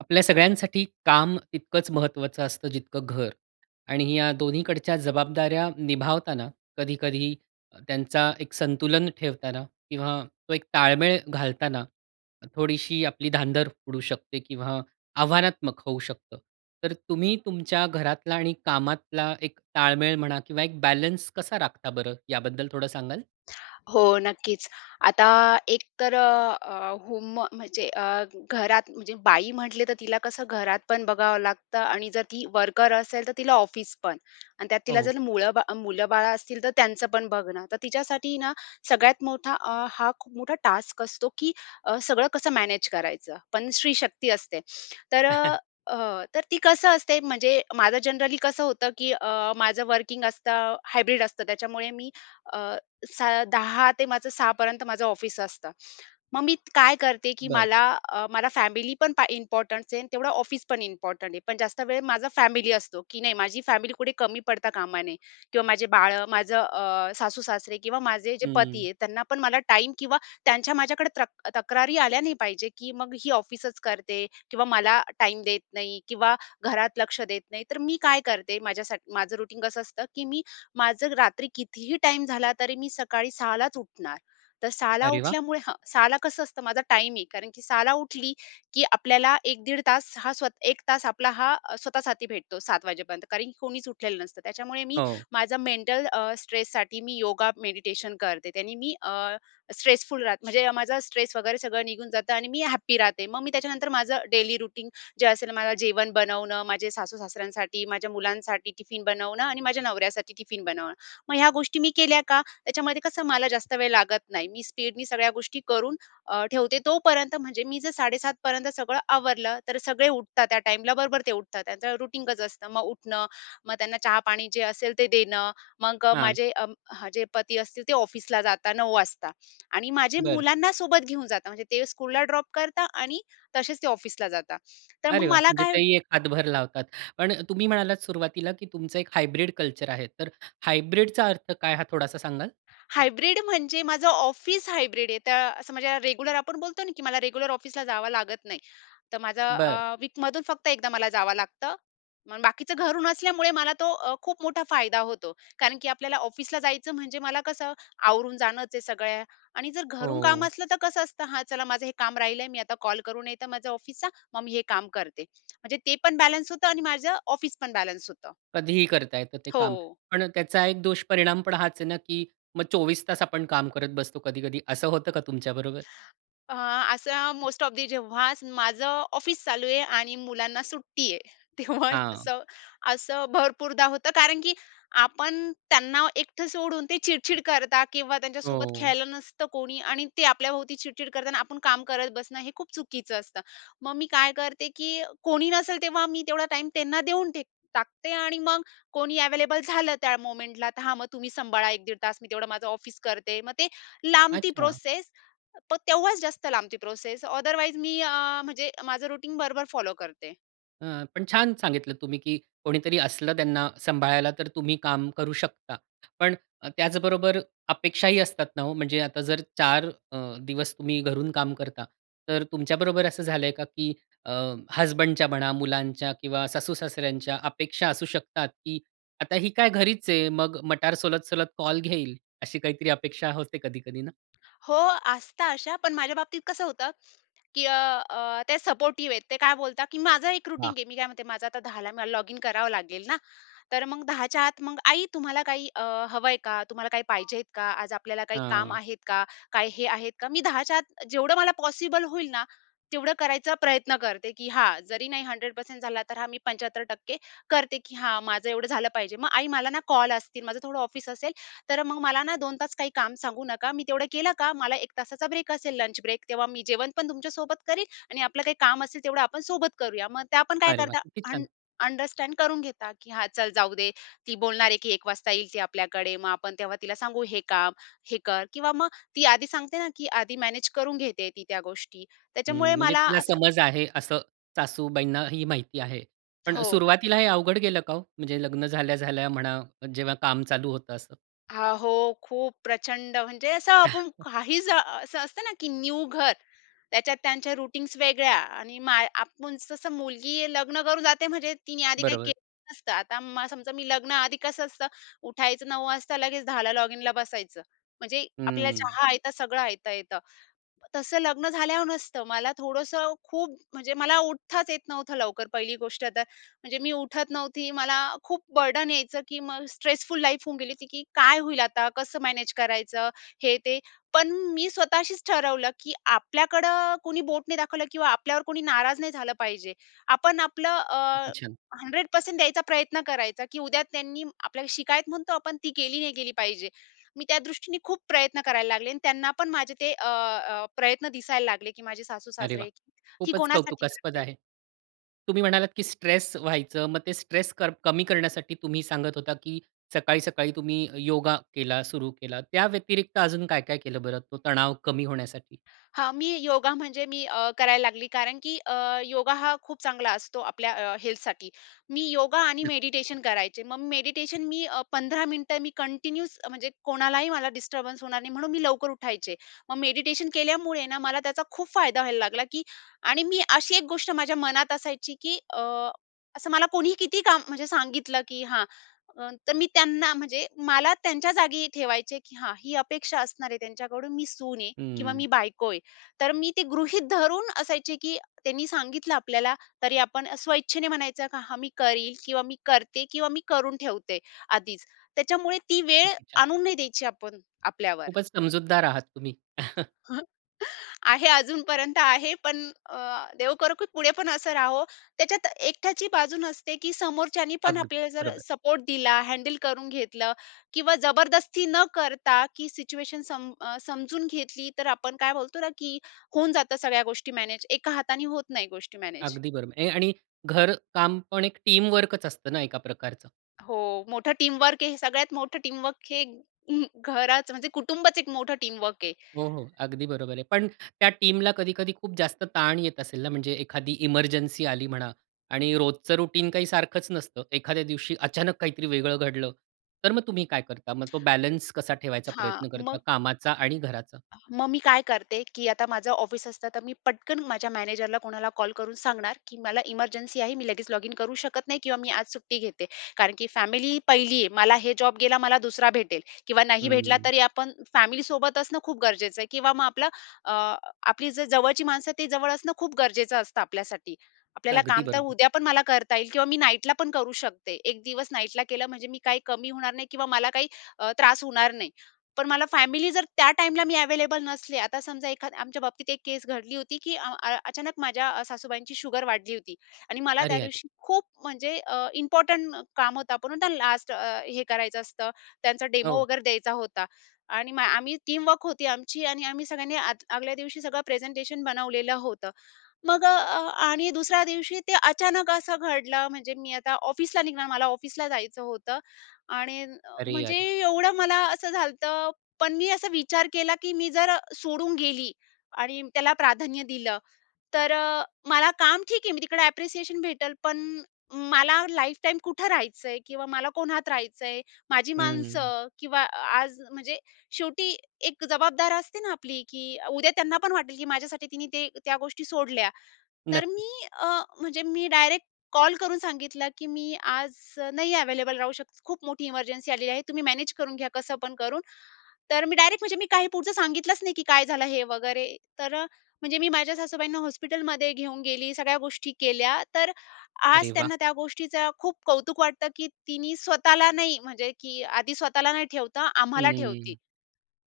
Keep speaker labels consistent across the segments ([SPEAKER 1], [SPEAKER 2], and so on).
[SPEAKER 1] आपल्या सगळ्यांसाठी काम तितकंच महत्वाचं असतं, जितकं घर आणि या दोन्हीकडच्या जबाबदाऱ्या निभावताना कधी-कधी त्यांचा एक संतुलन ठेवताना किंवा तो एक ताळमेळ घालताना, थोडीशी आपली धांदर उडू शकते किंवा आव्हानात्मक होऊ शकतं. तर तुम्ही तुमच्या घरातला आणि कामातला एक ताळमेळ म्हणा किंवा एक बॅलन्स कसा राखता बरं याबद्दल थोडं सांगाल?
[SPEAKER 2] हो. नक्कीच. आता एक तर अ, अ, होम म्हणजे अ, घरात म्हणजे बाई म्हटले तर तिला कसं घरातपण बघावं लागतं आणि जर ती वर्कर असेल तर तिला ऑफिसपण आणि त्यात तिला
[SPEAKER 1] हो.
[SPEAKER 2] जर मुळं, मुलं-बाळ असतील तर त्यांचंपण बघणं. तर तिच्यासाठी ना सगळ्यात मोठा अ, हा खूप मोठा टास्क असतो की अ, सगळं कसं मॅनेज करायचं. पण स्त्री शक्ती असते. तर अ, तर ती कसं असते म्हणजे माझं जनरली कसं होतं की अ, माझं वर्किंग असतं, हायब्रिड असतं त्याच्यामुळे मी अ, स 10:00 ते माझं 06:00पर्यंत माझं ऑफिस असतं. मग मी काय करते? की
[SPEAKER 1] बरं.
[SPEAKER 2] मला, अ, मला फॅमिलीपण इम्पोर्टंट आहे. आणि तेवढं ऑफिसपण इम्पॉर्टंट आहे, पण जास्त वेळ माझा फॅमिली असतो, की नाही माझी फॅमिली कुठे कमी पडता कामा नये किंवा माझे बाळं माझं अ, सासू-सासरे किंवा माझे जे
[SPEAKER 1] हं.
[SPEAKER 2] पती आहेत त्यांनापण मला टाईम किंवा त्यांच्या माझ्याकडे तक तक्रारी आल्या नाही पाहिजे, की मग ही ऑफिसच करते किंवा मला टाईम देत नाही किंवा घरात लक्ष देत नाही. तर मी काय करते? माझ्यासाठी माझं रुटीन कसं असतं, की मी माझं रात्री कितीही टाईम झाला तरी मी सकाळी सहालाच उठणार तर 06:00ला
[SPEAKER 1] अरे वाह!
[SPEAKER 2] उठल्यामुळे हा 06:00ला कसं असतं माझा टाईम आहे कारण की 06:00 उठली, की आपल्याला 1 दीड तास हा स्वत 1 तास आपला हा स्वतःसाठी भेटतो 07:00 कारण कोणीच उठलेलं नसतं त्याच्यामुळे मी
[SPEAKER 1] हो.
[SPEAKER 2] माझं मेंटल अ, स्ट्रेससाठी मी योगा मेडिटेशन करते, त्यानी मी अ, स्ट्रेसफुल राहते म्हणजे माझा स्ट्रेस वगैरे सगळं निघून जातं आणि मी हॅप्पी राहते. मग मी त्याच्यानंतर माझं डेली रूटीन जे असेल माझं जेवण बनवणं, माझे सासू-सासऱ्यांसाठी माझ्या मुलांसाठी टिफिन बनवणं आणि माझ्या नवऱ्यासाठी टिफिन बनवणं. मग ह्या गोष्टी मी केल्या का त्याच्यामध्ये कसं मला जास्त वेळ लागत नाही. मी स्पीडनी सगळ्या गोष्टी करून ठेवते तोपर्यंत म्हणजे मी जर 07:30पर्यंत सगळं आवरलं तर सगळे उठतात त्या टाईमला, बरोबर ते उठतात त्यांचं रूटीन कच असतं मग उठणं मग त्यांना चहा पाणी जे असेल ते देणं, मग
[SPEAKER 1] हां.
[SPEAKER 2] माझे जे पती असतील ते ऑफिसला जातात, 09:00 वाजता आणि माझे
[SPEAKER 1] बरं.
[SPEAKER 2] मुलांना सोबत घेऊन जातात म्हणजे ते स्कूलला ड्रॉप करतात आणि तसेच ते ऑफिसला जातात तर मग
[SPEAKER 1] अरे वाह!
[SPEAKER 2] मला
[SPEAKER 1] म्हणजे
[SPEAKER 2] काय
[SPEAKER 1] ते ही एक हातभर लावतात, पण तुम्ही म्हणालात सुरुवातीला, की तुमचं एक हायब्रिड कल्चर आहे. तर हायब्रिडचा अर्थ काय हा थोडासा सांगाल?
[SPEAKER 2] हायब्रिड म्हणजे माझं ऑफिस हायब्रिड आहे तर असं म्हणजे रेग्युलर आपण बोलतो ना, की मला रेग्युलर ऑफिसला जावं लागत नाही. तर माझं
[SPEAKER 1] बरं.
[SPEAKER 2] अ, वीकमधून फक्त एकदा मला जावं लागतं, मग बाकीचं घरून असल्यामुळे मला तो अ, खूप मोठा फायदा होतो, कारण की आपल्याला ऑफिसला जायचं म्हणजे मला कसं आवरून जाणंच आहे सगळ्या आणि जर घरून काम
[SPEAKER 1] हो.
[SPEAKER 2] असलं तर कसं असतं हां, चला माझं हे काम राहिलंय मी आता कॉल करून येत माझं ऑफिसचा, मग मी हे काम करते. म्हणजे ते पण बॅलन्स होतं आणि माझं ऑफिसपण बॅलन्स होतं.
[SPEAKER 1] कधीही करता येतं ते काम,
[SPEAKER 2] हो.
[SPEAKER 1] पण त्याचा एक दुष्परिणाम पण हाच आहे ना, की मग 24 तास आपण काम करत बसतो कधी-कधी. असं होतं का तुमच्याबरोबर?
[SPEAKER 2] अ, असं मोस्ट ऑफ दी जेव्हा माझं ऑफिस चालू आहे आणि मुलांना सुट्टी आहे, तेव्हा
[SPEAKER 1] हां.
[SPEAKER 2] असं, असं भरपूरदा होतं, कारण की आपण त्यांना एकटं सोडून ते चिडचिड करता किंवा त्यांच्यासोबत
[SPEAKER 1] हो.
[SPEAKER 2] खेळलं नसतं कोणी आणि ते आपल्याभोवती चिडचिड करताना, आपण काम करत बसणं हे खूप चुकीचं असतं. मग मी काय करते? की कोणी नसेल तेव्हा मी तेवढा टाईम त्यांना देऊन टेक टाकते आणि मग कोणी अवेलेबल झालं त्या मूव्हमेंटला तर हा मग तुम्ही सांभाळा 1 दीड तास मी तेवढं माझं ऑफिस करते. मग ते लांबती
[SPEAKER 1] अच्छा.
[SPEAKER 2] प्रोसेसपण तेव्हाच जास्त लांबती प्रोसेस ओदरवाईज मी अ, म्हणजे माझं रुटीन बरोबर फॉलो करते.
[SPEAKER 1] हं, पण छान सांगितलं तुम्ही, की कोणीतरी असलं त्यांना सांभाळायला तर तुम्ही काम करू शकता. पण त्याचबरोबर अपेक्षाही असतात ना ओ, म्हणजे आता जर 4 अ, दिवस तुम्ही घरून काम करता, तर तुमच्याबरोबर असं झालंय का की अ, हसबंडच्या म्हणा, मुलांच्या किंवा सासू-सासऱ्यांच्या अपेक्षा असू शकतात की "आता ही काय घरीच आहे. मग मटार सोलत-सोलत कॉल घेईल." अशी काहीतरी अपेक्षा होते कधी-कधी ना?
[SPEAKER 2] हो, असतात अशा, पण माझ्या बाबतीत कसं होतं की अ, अ, ते सपोर्टिव्ह आहेत. ते काय बोलतात की माझा एक रूटीन
[SPEAKER 1] वाह!
[SPEAKER 2] आहे. मी काय म्हणते, माझं आता 10 ला मला लॉगिन करावं लागेल ना. तर मग 10 च्या आत मग, "आई तुम्हाला काही अ, हवंय का? तुम्हाला काही पाहिजे का? आज आपल्याला काही काम
[SPEAKER 1] हां.
[SPEAKER 2] आहेत का? काय हे आहेत का?" मी 10 च्या आत जेवढं मला पॉसिबल होईल ना तेवढं करायचा प्रयत्न करते, की हां जरी नाही 100% झाला, तर हां, मी 75% करते की हां, माझं एवढं झालं पाहिजे. "मग आई मला ना कॉल असतील. माझं थोडं ऑफिस असेल. तर मग मला ना 2 तास काही काम सांगू नका. मी तेवढं केलं का, मला 1 तासाचा ब्रेक असेल, लंच ब्रेक, तेव्हा मी जेवण पण तुमच्या सोबत करीन आणि आपलं काही काम असेल, तेवढं आपण सोबत करूया." मग त्या पण काय
[SPEAKER 1] अरे वाह!
[SPEAKER 2] करतात?
[SPEAKER 1] किती
[SPEAKER 2] अंड
[SPEAKER 1] छान!
[SPEAKER 2] अंडरस्टँड करून घेतात. की हां चल जाऊ दे. ती बोलणार आहे की 1:00 वाजता येईल ती आपल्याकडे मग आपण तेव्हा तिला सांगू हे काम, हे कर किंवा मग ती आधी सांगते ना की आधी मॅनेज करून घेते आहे ती त्या गोष्टी त्याच्यामुळे
[SPEAKER 1] हं. म्हणजे
[SPEAKER 2] मला
[SPEAKER 1] तिला
[SPEAKER 2] असं
[SPEAKER 1] समज आहे, असं सासूबाईंना ही माहिती आहे. पण
[SPEAKER 2] हो.
[SPEAKER 1] सुरुवातीला हे अवघड गेलं का ओ? म्हणजे लग्न झाल्या-झाल्या म्हणा, जेव्हा काम चालू होतं असं?
[SPEAKER 2] अहो, खूप प्रचंड म्हणजे असं आपण काही जा, असं असतं ना की न्यू घर त्याच्यात त्यांच्या रूटीन्स वेगळ्या आणि मा, आपण तसं मुलगी लग्न करून जाते म्हणजे तिने आधी काही
[SPEAKER 1] बरोबर.
[SPEAKER 2] केलं नसतं, आता समजा मी लग्न आधी कसं असतं, उठायचं 9 वाजता लगेच, 10 लॉगिनला बसायचं. म्हणजे आपल्याला
[SPEAKER 1] हं.
[SPEAKER 2] चहा आयता, सगळं आयता येतं. तसं लग्न झाल्यावर नसतं मला थोडंसं खूप म्हणजे मला उठताच येत नव्हतं लवकर पहिली गोष्ट तर, म्हणजे मी उठत नव्हती, मला खूप बर्डन यायचं की मग स्ट्रेसफुल लाईफ होऊन की काय होईल आता, कसं मॅनेज करायचं? हे ते पण मी स्वतःशीच ठरवलं की आपल्याकडं कोणी बोट नाही दाखवलं किंवा आपल्यावर कोणी नाराज नाही झालं पाहिजे. आपण आपलं
[SPEAKER 1] किती
[SPEAKER 2] अ,
[SPEAKER 1] छान.
[SPEAKER 2] 100% द्यायचा प्रयत्न करायचा, की उद्या त्यांनी आपल्याला शिकायत म्हणतो आपण ती केली नाही केली पाहिजे. मी त्या दृष्टीने खूप प्रयत्न करायला लागले आणि त्यांना पण माझे ते अ, अ प्रयत्न दिसायला लागले की माझे सासू
[SPEAKER 1] अरे वाह!
[SPEAKER 2] सासरे ही
[SPEAKER 1] खूपच
[SPEAKER 2] कोणासाठी
[SPEAKER 1] कौतुकास्पद
[SPEAKER 2] करते.
[SPEAKER 1] आहे. तुम्ही म्हणालात, की स्ट्रेस व्हायचं, मग ते स्ट्रेस क कमी करण्यासाठी तुम्ही सांगत होता की सकाळी, सकाळी तुम्ही योगा केला सुरू केला. त्या व्यतिरिक्त अजून काय, काय केलं बरं तो तणाव कमी होण्यासाठी?
[SPEAKER 2] हां, मी योगा म्हणजे मी अ, करायला लागली कारण की अ, योगा हा खूप चांगला असतो आपल्या अ, हेल्थसाठी. मी योगा आणि
[SPEAKER 1] हं.
[SPEAKER 2] मेडिटेशन करायचे. मग मेडिटेशन मी अ, 15 मिनिटं मी कंटिन्यूस म्हणजे कोणालाही मला डिस्टर्बन्स होणार नाही, म्हणून मी लवकर उठायचे. मग मेडिटेशन केल्यामुळे ना, मला त्याचा खूप फायदा व्हायला लागला, की आणि मी अशी एक गोष्ट माझ्या मनात असायची की अ, असं मला कोणीही किती काम म्हणजे सांगितलं की हां, तर मी त्यांना म्हणजे मला त्यांच्या जागी ठेवायचे, की हां ही अपेक्षा असणार आहे त्यांच्याकडून मी सून आहे किंवा
[SPEAKER 1] हं.
[SPEAKER 2] मी बायको आहे. तर मी ते गृहीत धरून असायचे की त्यांनी सांगितलं आपल्याला तरी आपण स्वइच्छेने म्हणायचं का हा मी करीन किंवा मी करते किंवा मी करून ठेवते आधीच, त्याच्यामुळे ती वेळ
[SPEAKER 1] किती छान.
[SPEAKER 2] आणून नाही द्यायची आपण आपल्यावर.
[SPEAKER 1] खूपच समजूतदार आहात तुम्ही.
[SPEAKER 2] आहे अजूनपर्यंत आहे पण अ देव करो की पुढे पण असं राहो. त्याच्यात एकट्याची बाजू नसते की समोरच्यानी पण
[SPEAKER 1] अगदी
[SPEAKER 2] आपल्याला जर
[SPEAKER 1] बरोबर.
[SPEAKER 2] सपोर्ट दिला, हँडल करून घेतलं किंवा जबरदस्ती न करता की सिच्युएशन सम अ समजून घेतली तर आपण काय बोलतो ना, की होऊन जातं सगळ्या गोष्टी मॅनेज एका हाताने होत नाही गोष्टी मॅनेज.
[SPEAKER 1] अगदी बरोबर ए आणि घर कामपण एक टीम वर्कच असतं ना एका प्रकारचं.
[SPEAKER 2] हो, मोठं टीमवर्क आहे हे. सगळ्यात मोठं टीमवर्क हे अं, घराचं. म्हणजे कुटुंबच एक मोठं टीमवर्क आहे.
[SPEAKER 1] हो, हो, अगदी बरोबर आहे. पण त्या टीमला कधी-कधी खूप जास्त ताण येत असेल ना, म्हणजे एखादी ईमर्जन्सी आली म्हणा आणि रोजचं रूटीन काही सारखंच नसतं. एखाद्या दिवशी अचानक काहीतरी वेगळं घडलं तर मग तुम्ही काय करता? मग तो बॅलन्स कसा ठेवायचा
[SPEAKER 2] हां
[SPEAKER 1] प्रयत्न करता,
[SPEAKER 2] मग
[SPEAKER 1] कामाचा आणि घराचा?
[SPEAKER 2] मग मी काय करते, की आता माझं ऑफिस असतं तर मी पटकन माझ्या मॅनेजरला कोणाला कॉल करून सांगणार, की मला इमर्जन्सी आहे. मी लगेच लॉगिन करू शकत नाही किंवा मी आज सुट्टी घेते, कारण की फॅमिली 1ली आहे. मला हे जॉब गेला, मला 2रा भेटेल किंवा नाही भेटला
[SPEAKER 1] हं.
[SPEAKER 2] तरी, आपण फॅमिलीसोबत असणं खूप गरजेचं आहे किंवा मग आपलं अ, आपली जर जवळची माणसं ते जवळ असणं खूप गरजेचं असतं आपल्यासाठी. आपल्याला
[SPEAKER 1] अगदी
[SPEAKER 2] काम तर
[SPEAKER 1] बरोबर.
[SPEAKER 2] उद्या पण मला करता येईल किंवा मी नाईटला पण करू शकते. एक दिवस नाईटला केलं म्हणजे मी काही कमी होणार नाही किंवा मला काही अ, त्रास होणार नाही. पण मला फॅमिली जर, त्या टाईमला मी अव्हेलेबल नसले, आता समजा एखाद आमच्या बाबतीत एक केस घडली होती की अं, अ अचानक माझ्या अ, सासूबाईंची शुगर वाढली होती. आणि मला
[SPEAKER 1] अरे!
[SPEAKER 2] त्या
[SPEAKER 1] अरे!
[SPEAKER 2] दिवशी खूप म्हणजे अ, इम्पोर्टंट काम होतं, आपण म्हणतो ना लास्ट अ, हे करायचं असतं, त्यांचा डेमो
[SPEAKER 1] हो.
[SPEAKER 2] वगैरे द्यायचा होता. आणि मग आम्ही टीमवर्क होती आमची आणि आम्ही सगळ्यांनी आद आगल्या दिवशी सगळं प्रेझेंटेशन बनवलेलं होतं. मग अ, अ, आणि दुसऱ्या दिवशी ते अचानक असं घडलं. म्हणजे मी आता ऑफिसला निघणार, मला ऑफिसला जायचं होतं आणि अ,
[SPEAKER 1] अरे!
[SPEAKER 2] म्हणजे
[SPEAKER 1] अरे!
[SPEAKER 2] एवढं मला असं झालतं पण मी असा विचार केला की मी जर अ, सोडून गेली आणि त्याला प्राधान्य दिलं तर अ, मला काम ठीक आहे मी तिकडे ॲप्रिसिएशन भेटेल, पण मला लाईफटाईम कुठं राहायचं आहे? किंवा मला कोणात राहायचं आहे? माझी
[SPEAKER 1] हम्म.
[SPEAKER 2] माणसं किंवा अ, आज म्हणजे शेवटी एक जबाबदार असते ना आपली, की अ, उद्या त्यांना पण वाटेल की माझ्यासाठी तिने ते त्या गोष्टी सोडल्या. तर
[SPEAKER 1] नक्की.
[SPEAKER 2] मी अ, म्हणजे मी डायरेक्ट कॉल करून सांगितलं की मी आज अ, नाही अव्हेलेबल राहू शकत, खूप मोठी इमर्जन्सी आलेली आहे, तुम्ही मॅनेज करून घ्या कसं पण करून. तर मी डायरेक्ट म्हणजे मी काही पुढचं सांगितलंच नाही की काय झालं हे वगैरे. तर अ, म्हणजे मी माझ्या सासूबाईंना हॉस्पिटलमध्ये घेऊन गेली, सगळ्या गोष्टी केल्या. तर
[SPEAKER 1] अरे
[SPEAKER 2] आज
[SPEAKER 1] वाह!
[SPEAKER 2] त्यांना त्या गोष्टीचं खूप कौतुक वाटतं की "तिने स्वतःला नाही म्हणजे की आधी स्वतःला नाही ठेवता आम्हाला ठेवती.
[SPEAKER 1] हम्म.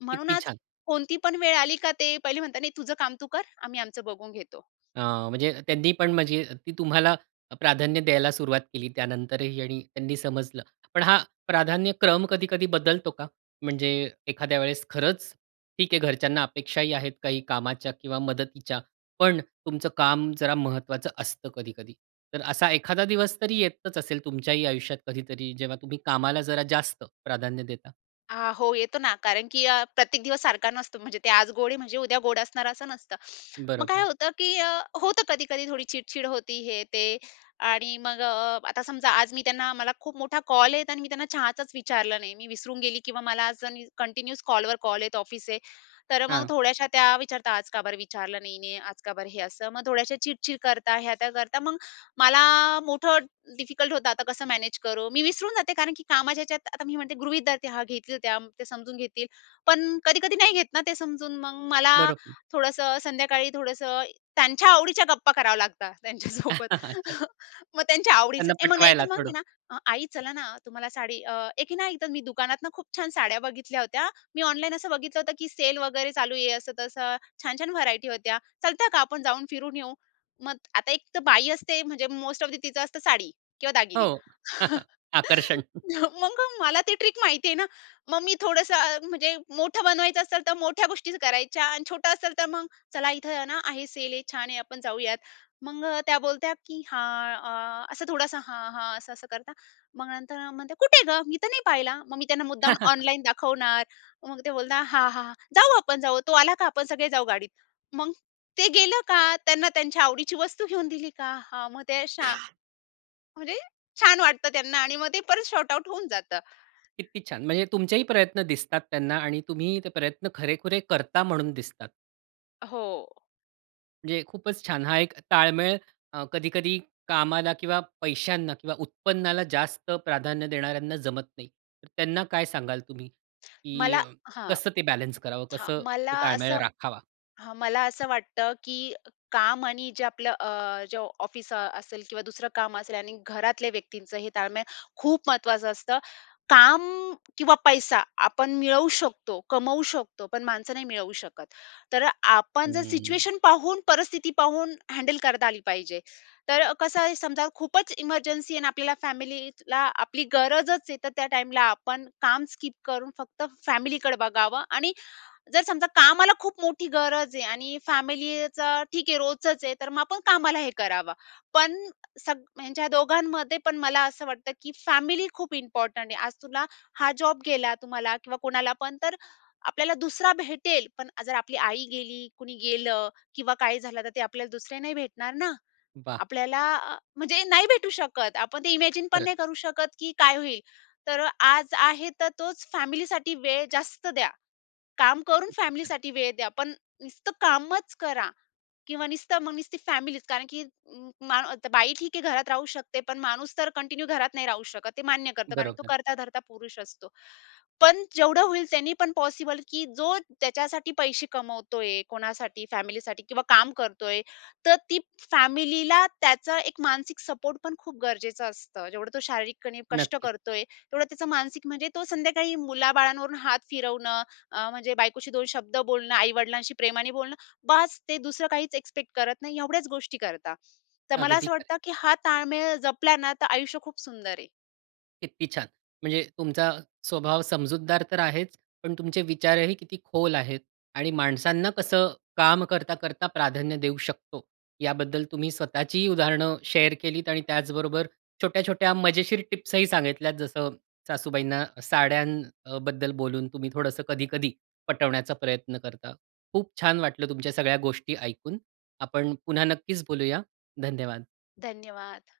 [SPEAKER 2] म्हणून
[SPEAKER 1] किती
[SPEAKER 2] आज
[SPEAKER 1] छान!
[SPEAKER 2] कोणती पण वेळ आली का ते, पहिले म्हणतात, नाही तुझं काम तू कर, आम्ही आमचं बघून घेतो.,
[SPEAKER 1] अ, म्हणजे त्यांनी पण म्हणजे ती तुम्हाला प्राधान्य द्यायला सुरुवात केली त्यानंतरही त्यांनी समजलं. पण हा प्राधान्यक्रम कधी-कधी बदलतो का? म्हणजे एखाद्या वेळेस खरंच ठीक आहे घरच्यांना अपेक्षाही आहेत काही कामाच्या किंवा मदतीच्या. पण तुमचं काम जरा महत्त्वाचं असतं कधी-कधी. तर असा एखादा दिवस तरी येतच असेल तुमच्याही आयुष्यात कधीतरी जेव्हा तुम्ही कामाला जरा जास्त प्राधान्य देता.
[SPEAKER 2] आ हो. येतो ना. कारण की अ, प्रत्येक दिवस सारखा नसतो. म्हणजे ते आज गोड आहे म्हणजे उद्या गोड असणार असं नसतं. मग काय
[SPEAKER 1] बरोबर.
[SPEAKER 2] होतं की अ, होतं कधी-कधी थोडी चिडचिड होती, हे, ते आणि मग अ, आता समजा आज मी त्यांना मला खूप मोठा कॉल आहे आणि मी त्यांना चहाचचं विचारलं नाही. मी विसरून गेली किंवा मला आज कंटिन्यूस कॉलवर कॉल आहेत ऑफिसचे तर मग
[SPEAKER 1] हां.
[SPEAKER 2] थोड्याशा त्या विचारतात, "आज का बरं विचारलं नाही? नाही आज का बरं हे असं?" मग थोड्याशा चिडचिड करतात. ह्या-त्या करतात. मग मला आ मोठं डिफिकल्ट होतं आता कसं मॅनेज करू. मी विसरून जाते कारण की कामाच्या ह्याच्यात आता मी म्हणते गृहीत धरते त्या हा घेतील त्या ते समजून घेतील. पण कधी-कधी नाही घेत ना ते समजून. मग मला
[SPEAKER 1] बरोबर.
[SPEAKER 2] थोडंसं संध्याकाळी थोडंसं त्यांच्या आवडीच्या गप्पा करावा लागतात त्यांच्यासोबत.
[SPEAKER 1] अच्छा.
[SPEAKER 2] मग त्यांच्या आवडीचं,
[SPEAKER 1] त्यांना
[SPEAKER 2] ए मग नाही तर
[SPEAKER 1] पटवायला
[SPEAKER 2] मग आहे
[SPEAKER 1] थोडं.
[SPEAKER 2] ना, "आई चला ना तुम्हाला साडी अ, एक की नाही तर मी दुकानातून खूप छान साड्या बघितल्या होत्या. मी ऑनलाईन असं बघितलं होतं की सेल वगैरे चालू आहे. असं-तसं, छान-छान व्हरायटी होत्या. चलता का आपण जाऊन फिरून येऊ." मग आता एक तर बाई असते म्हणजे मोस्ट ऑफ दि तिचं असतं साडी किंवा दागिने.
[SPEAKER 1] हो. आकर्षण.
[SPEAKER 2] मग मला ती ट्रिक माहिती आहे ना. मग मी थोडंसं म्हणजे मोठं बनवायचं असेल तर मोठ्या गोष्टी करायच्या आणि छोटं असेल तर मग "चला इथं ना आहे सेल आहे, छान आहे आपण जाऊयात." मग त्या बोलत्या की "हां." असं थोडंसं "हां, हां." असं, असं करतात मग नंतर म्हणते "कुठे गं? मी तर नाही पाहिला." मग मी त्यांना मुद्दाम ऑनलाईन दाखवणार मग ते बोलतात "हां, हां, हां. जाऊ आपण, जाऊ. तो आला का आपण सगळे जाऊ गाडीत."मग ते गेलं का त्यांना त्यांच्या आवडीची वस्तू घेऊन दिली का हा मग ते शा म्हणजे छान वाटतं त्यांना आणि मग ते परत सॉर्टआउट होऊन जातं.
[SPEAKER 1] किती छान. म्हणजे तुमचेही प्रयत्न दिसतात त्यांना. आणि तुम्ही ते प्रयत्न खरेखुरे करता म्हणून दिसतात.
[SPEAKER 2] हो.
[SPEAKER 1] म्हणजे खूपच छान. हा एक ताळमेळ अ, कधी-कधी कामाला किंवा पैशांना किंवा उत्पन्नाला जास्त प्राधान्य देणाऱ्यांना जमत नाही. त्यांना काय सांगाल तुम्ही? कि
[SPEAKER 2] मला हं,
[SPEAKER 1] कसं ते बॅलन्स करावं
[SPEAKER 2] हां.
[SPEAKER 1] कसं
[SPEAKER 2] मला
[SPEAKER 1] ताळमेळ
[SPEAKER 2] असं
[SPEAKER 1] राखावा?
[SPEAKER 2] हं. मला असं वाटतं, की काम आणि जे आपलं अ, जे ऑफिस अ, असेल किंवा दुसरं काम असेल आणि घरातल्या व्यक्तींचं हे ताळमेळ, खूप महत्वाचं असतं. काम किंवा पैसा आपण मिळवू शकतो, कमवू शकतो पण माणसं नाही मिळवू शकत. तर आपण जर
[SPEAKER 1] हम्म.
[SPEAKER 2] सिच्युएशन पाहून, परिस्थिती पाहून हँडल करता आली पाहिजे. तर कसं आहे, समजा खूपच इमर्जन्सी आहे आणि आपल्याला फॅमिलीला आपली गरजचं आहे तर त्या टाईमला आपण काम स्किप करून फक्त फॅमिलीकडं बघावं आणि जर समजा कामाला खूप मोठी गरज आहे आणि फॅमिलीचं ठीक आहे, रोजचंच आहे तर मग आपण कामाला हे करावं. पण सग ह्यांच्या दोघांमध्ये पण मला असं वाटतं, की फॅमिली खूप इम्पॉर्टंट आहे, आज तुला हा जॉब गेला, तुम्हाला किंवा कुणाला पण तर आपल्याला दुसरा भेटेल, पण जर आपली आई गेली, कुणी गेलं किंवा काही झालं, तर ते आपल्याला दुसरे नाही भेटणार ना.
[SPEAKER 1] वाह!
[SPEAKER 2] आपल्याला अ, म्हणजे नाही भेटू शकत. आपण ते इमॅजिन पण
[SPEAKER 1] खरंच.
[SPEAKER 2] नाही करू शकत, की काय होईल? तर अ, आज आहे तर तोच फॅमिलीसाठी वेळ जास्त द्या. काम करून
[SPEAKER 1] किती छान.
[SPEAKER 2] फॅमिलीसाठी वेळ द्या. पण नुसतं कामच करा किंवा नुसतं मग नुसती फॅमिलीच कारण, की अ, म बाई ठीक आहे घरात राहू शकते. पण माणूस तर कंटिन्यू घरात नाही राहू शकत, ते मान्य करतो. कारण तो
[SPEAKER 1] बरोबर.
[SPEAKER 2] कर्ता-धर्ता पुरुष असतो. पण जेवढं होईल त्यांनी पण पॉसिबल, की जो ज्याच्यासाठी पैसे कमवतोय, कोणासाठी फॅमिलीसाठी किंवा काम करतोय तर ती फॅमिलीला त्याचा एक मानसिक सपोर्ट पण खूप गरजेचं असतं. जेवढं तो शारीरिकपणे कष्ट
[SPEAKER 1] नक्कीच.
[SPEAKER 2] करतोय तेवढं त्याचं मानसिक म्हणजे तो संध्याकाळी मुलाबाळांवरून हात फिरवणं अ, म्हणजे बायकोशी दोन शब्द बोलणं, आई वडिलांशी प्रेमाने बोलणं. बास ते दुसरं काहीच एक्स्पेक्ट करत नाही. एवढ्याच गोष्टी करतात. तर मला
[SPEAKER 1] अगदी
[SPEAKER 2] असं
[SPEAKER 1] खरं आहे.
[SPEAKER 2] वाटतं, की हा ताळमेळ जपला ना, तर आयुष्य खूप सुंदर आहे.
[SPEAKER 1] किती छान. म्हणजे तुमचा स्वभाव समजूतदार तर आहेच, पण तुमचे विचारही किती खोल आहेत आणि माणसांना कसं काम करता, करता प्राधान्य देऊ शकतो? याबद्दल तुम्ही स्वतःचीही उदाहरणं शेअर केलीत आणि त्याचबरोबर छोट्या, छोट्या मजेशीर टिप्स ही सांगितल्यात, जसं सासूबाईंना साड्यांबद्दल बोलून तुम्ही थोडंसं कधी-कधी पटवण्याचा प्रयत्न करता. खूप छान वाटलं तुमच्या सगळ्या गोष्टी ऐकून. आपण पुन्हा नक्कीच बोलूया. धन्यवाद.
[SPEAKER 2] धन्यवाद.